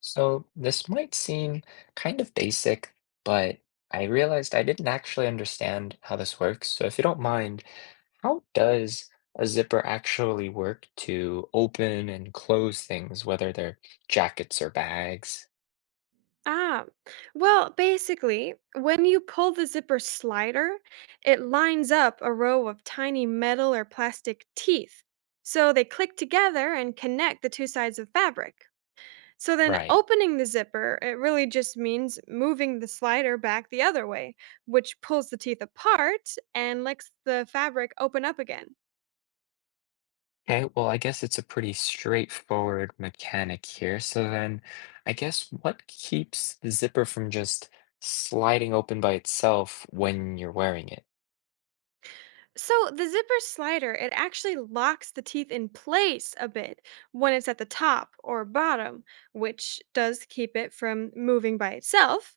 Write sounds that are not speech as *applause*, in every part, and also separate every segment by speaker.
Speaker 1: So this might seem kind of basic, but I realized I didn't actually understand how this works. So if you don't mind, how does a zipper actually work to open and close things, whether they're jackets or bags?
Speaker 2: Ah, well, basically, when you pull the zipper slider, it lines up a row of tiny metal or plastic teeth. So they click together and connect the two sides of fabric. So then
Speaker 1: Right.
Speaker 2: opening the zipper, it really just means moving the slider back the other way, which pulls the teeth apart and lets the fabric open up again.
Speaker 1: Okay, well, I guess it's a pretty straightforward mechanic here. So then, I guess what keeps the zipper from just sliding open by itself when you're wearing it?
Speaker 2: So the zipper slider, it actually locks the teeth in place a bit when it's at the top or bottom, which does keep it from moving by itself.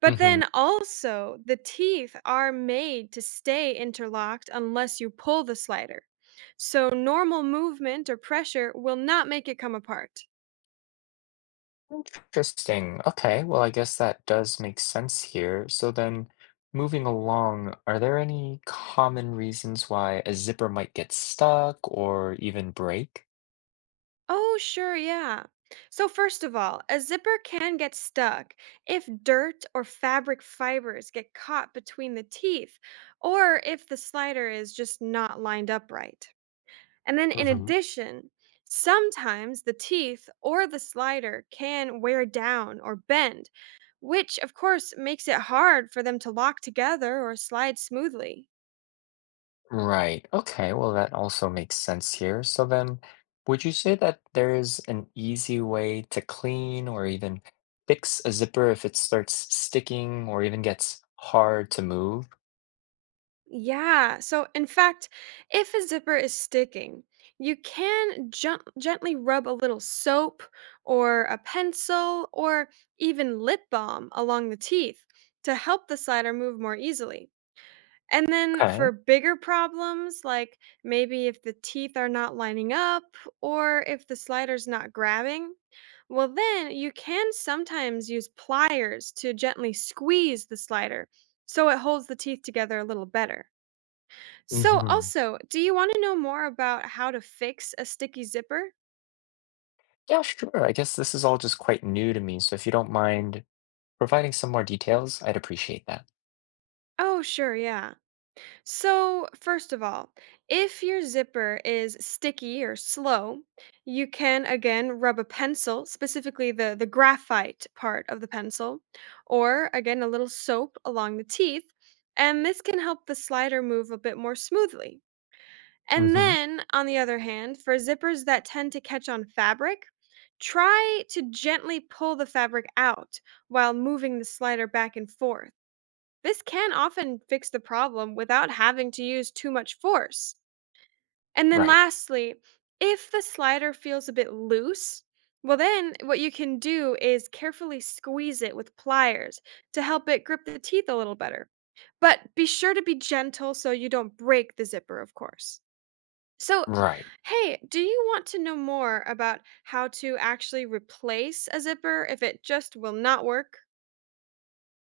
Speaker 2: But
Speaker 1: Mm-hmm.
Speaker 2: then also, the teeth are made to stay interlocked unless you pull the slider. So normal movement or pressure will not make it come apart.
Speaker 1: Interesting. Okay. Well, I guess that does make sense here. So then, moving along, are there any common reasons why a zipper might get stuck or even break?
Speaker 2: Oh, sure, yeah. So, first of all, a zipper can get stuck if dirt or fabric fibers get caught between the teeth, or if the slider is just not lined up right. And then, in
Speaker 1: Hmm.
Speaker 2: addition, sometimes the teeth or the slider can wear down or bend, which, of course, makes it hard for them to lock together or slide smoothly.
Speaker 1: Right. Okay. Well, that also makes sense here. So then, would you say that there is an easy way to clean or even fix a zipper if it starts sticking or even gets hard to move?
Speaker 2: Yeah. So, in fact, if a zipper is sticking, you can gently rub a little soap or a pencil or even lip balm along the teeth to help the slider move more easily. And then
Speaker 1: Okay.
Speaker 2: for bigger problems, like maybe if the teeth are not lining up or if the slider's not grabbing, well, then you can sometimes use pliers to gently squeeze the slider so it holds the teeth together a little better. So,
Speaker 1: Hmm.
Speaker 2: also, do you want to know more about how to fix a sticky zipper?
Speaker 1: Yeah, sure. I guess this is all just quite new to me. So if you don't mind providing some more details, I'd appreciate that.
Speaker 2: Oh, sure, yeah. So, first of all, if your zipper is sticky or slow, you can again rub a pencil, specifically the graphite part of the pencil, or again a little soap along the teeth, and this can help the slider move a bit more smoothly. And
Speaker 1: Hmm.
Speaker 2: then, on the other hand, for zippers that tend to catch on fabric, try to gently pull the fabric out while moving the slider back and forth. This can often fix the problem without having to use too much force. And then,
Speaker 1: Right.
Speaker 2: lastly, if the slider feels a bit loose, well, then what you can do is carefully squeeze it with pliers to help it grip the teeth a little better. But be sure to be gentle so you don't break the zipper, of course. So,
Speaker 1: Right.
Speaker 2: hey, do you want to know more about how to actually replace a zipper if it just will not work?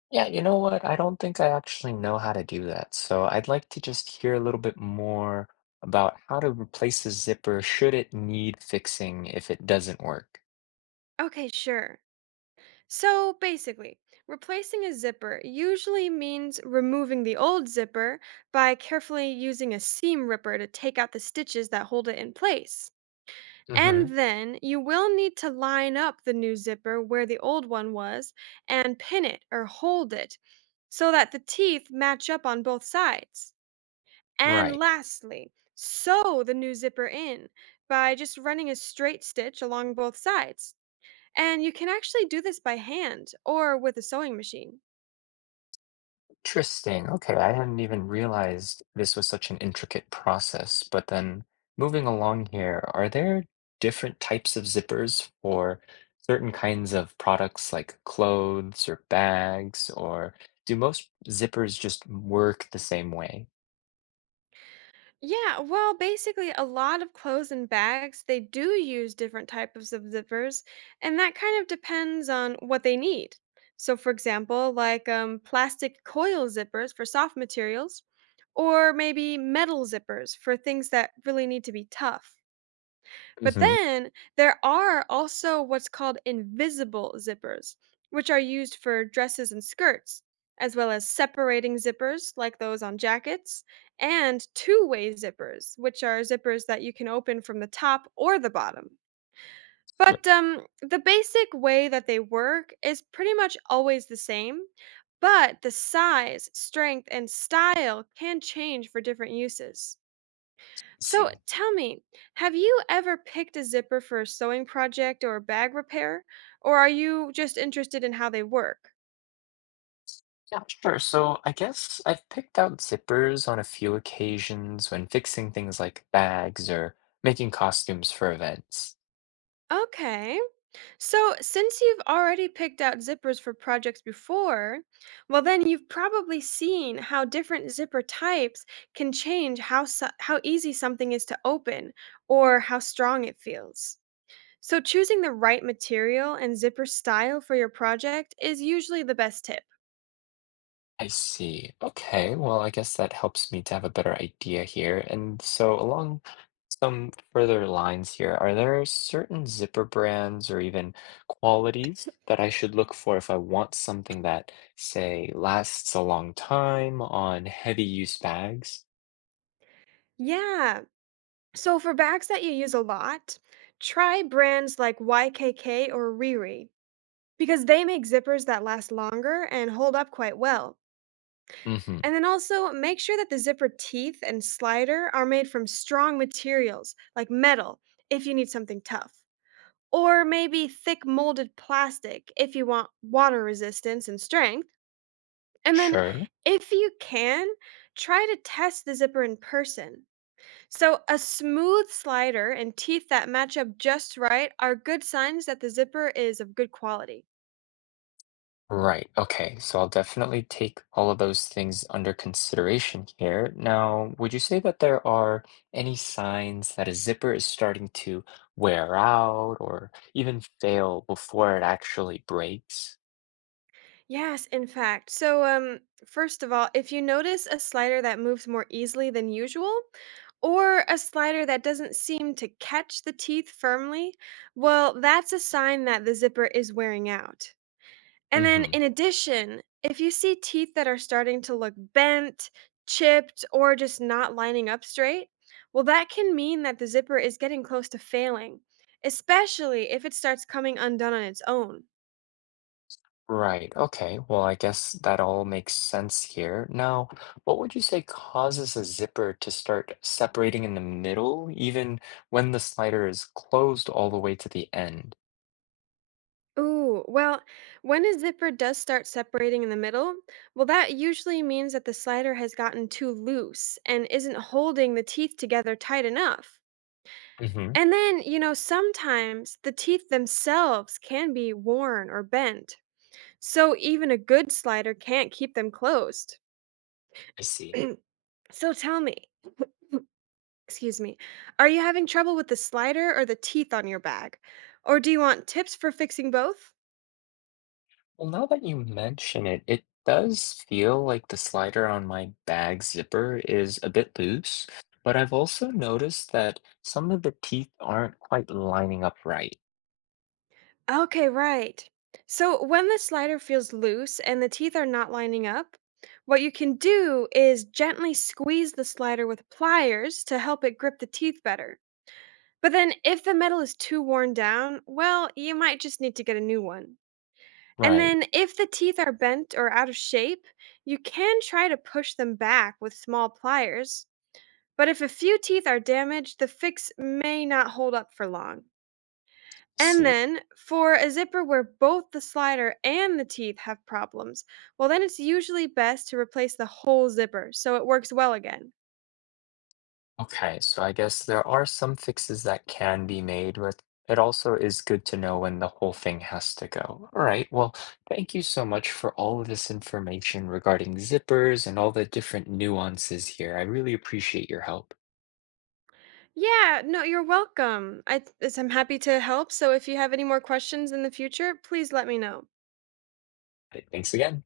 Speaker 1: Yeah, you know what? I don't think I actually know how to do that. So I'd like to just hear a little bit more about how to replace the zipper should it need fixing if it doesn't work.
Speaker 2: Okay, sure. So, basically, replacing a zipper usually means removing the old zipper by carefully using a seam ripper to take out the stitches that hold it in place.
Speaker 1: Hmm.
Speaker 2: And then you will need to line up the new zipper where the old one was and pin it or hold it so that the teeth match up on both sides. And
Speaker 1: Right.
Speaker 2: lastly, sew the new zipper in by just running a straight stitch along both sides. And you can actually do this by hand or with a sewing machine.
Speaker 1: Interesting. Okay, I hadn't even realized this was such an intricate process. But then moving along here, are there different types of zippers for certain kinds of products like clothes or bags, or do most zippers just work the same way?
Speaker 2: Yeah, well, basically a lot of clothes and bags, they do use different types of zippers, and that kind of depends on what they need. So for example, like plastic coil zippers for soft materials, or maybe metal zippers for things that really need to be tough. But
Speaker 1: Hmm.
Speaker 2: then there are also what's called invisible zippers, which are used for dresses and skirts, as well as separating zippers like those on jackets, and two-way zippers, which are zippers that you can open from the top or the bottom. But the basic way that they work is pretty much always the same, but the size, strength, and style can change for different uses. So
Speaker 1: See.
Speaker 2: tell me, have you ever picked a zipper for a sewing project or a bag repair? Or are you just interested in how they work?
Speaker 1: Yeah, sure. So I guess I've picked out zippers on a few occasions when fixing things like bags or making costumes for events.
Speaker 2: Okay. So since you've already picked out zippers for projects before, well, then you've probably seen how different zipper types can change how easy something is to open or how strong it feels. So choosing the right material and zipper style for your project is usually the best tip.
Speaker 1: I see. Okay. Well, I guess that helps me to have a better idea here. And so, along some further lines here, are there certain zipper brands or even qualities that I should look for if I want something that, say, lasts a long time on heavy use bags?
Speaker 2: Yeah, so for bags that you use a lot, try brands like YKK or Riri because they make zippers that last longer and hold up quite well.
Speaker 1: Mm-hmm.
Speaker 2: And then also make sure that the zipper teeth and slider are made from strong materials like metal if you need something tough, or maybe thick molded plastic if you want water resistance and strength. And then
Speaker 1: Sure.
Speaker 2: if you can, try to test the zipper in person. So a smooth slider and teeth that match up just right are good signs that the zipper is of good quality.
Speaker 1: Right. Okay. So I'll definitely take all of those things under consideration here. Now, would you say that there are any signs that a zipper is starting to wear out or even fail before it actually breaks?
Speaker 2: Yes, in fact. So, first of all, if you notice a slider that moves more easily than usual, or a slider that doesn't seem to catch the teeth firmly, well, that's a sign that the zipper is wearing out. And then
Speaker 1: Mm-hmm.
Speaker 2: in addition, if you see teeth that are starting to look bent, chipped, or just not lining up straight, well, that can mean that the zipper is getting close to failing, especially if it starts coming undone on its own.
Speaker 1: Right. Okay. Well, I guess that all makes sense here. Now, what would you say causes a zipper to start separating in the middle, even when the slider is closed all the way to the end?
Speaker 2: Ooh, well, when a zipper does start separating in the middle, well, that usually means that the slider has gotten too loose and isn't holding the teeth together tight enough.
Speaker 1: Mm-hmm.
Speaker 2: And then, you know, sometimes the teeth themselves can be worn or bent. So even a good slider can't keep them closed.
Speaker 1: I see.
Speaker 2: *clears throat* So tell me, excuse me, are you having trouble with the slider or the teeth on your bag? Or do you want tips for fixing both?
Speaker 1: Well, now that you mention it, it does feel like the slider on my bag zipper is a bit loose, but I've also noticed that some of the teeth aren't quite lining up right.
Speaker 2: Okay, right. So when the slider feels loose and the teeth are not lining up, what you can do is gently squeeze the slider with pliers to help it grip the teeth better. But then, if the metal is too worn down, well, you might just need to get a new one. And
Speaker 1: Right.
Speaker 2: then if the teeth are bent or out of shape, you can try to push them back with small pliers. But if a few teeth are damaged, the fix may not hold up for long. And
Speaker 1: See.
Speaker 2: then for a zipper where both the slider and the teeth have problems, well, then it's usually best to replace the whole zipper so it works well again.
Speaker 1: Okay, so I guess there are some fixes that can be made, but it also is good to know when the whole thing has to go. All right. Well, thank you so much for all of this information regarding zippers and all the different nuances here. I really appreciate your help.
Speaker 2: Yeah, no, you're welcome. I'm happy to help. So if you have any more questions in the future, please let me know.
Speaker 1: Thanks again.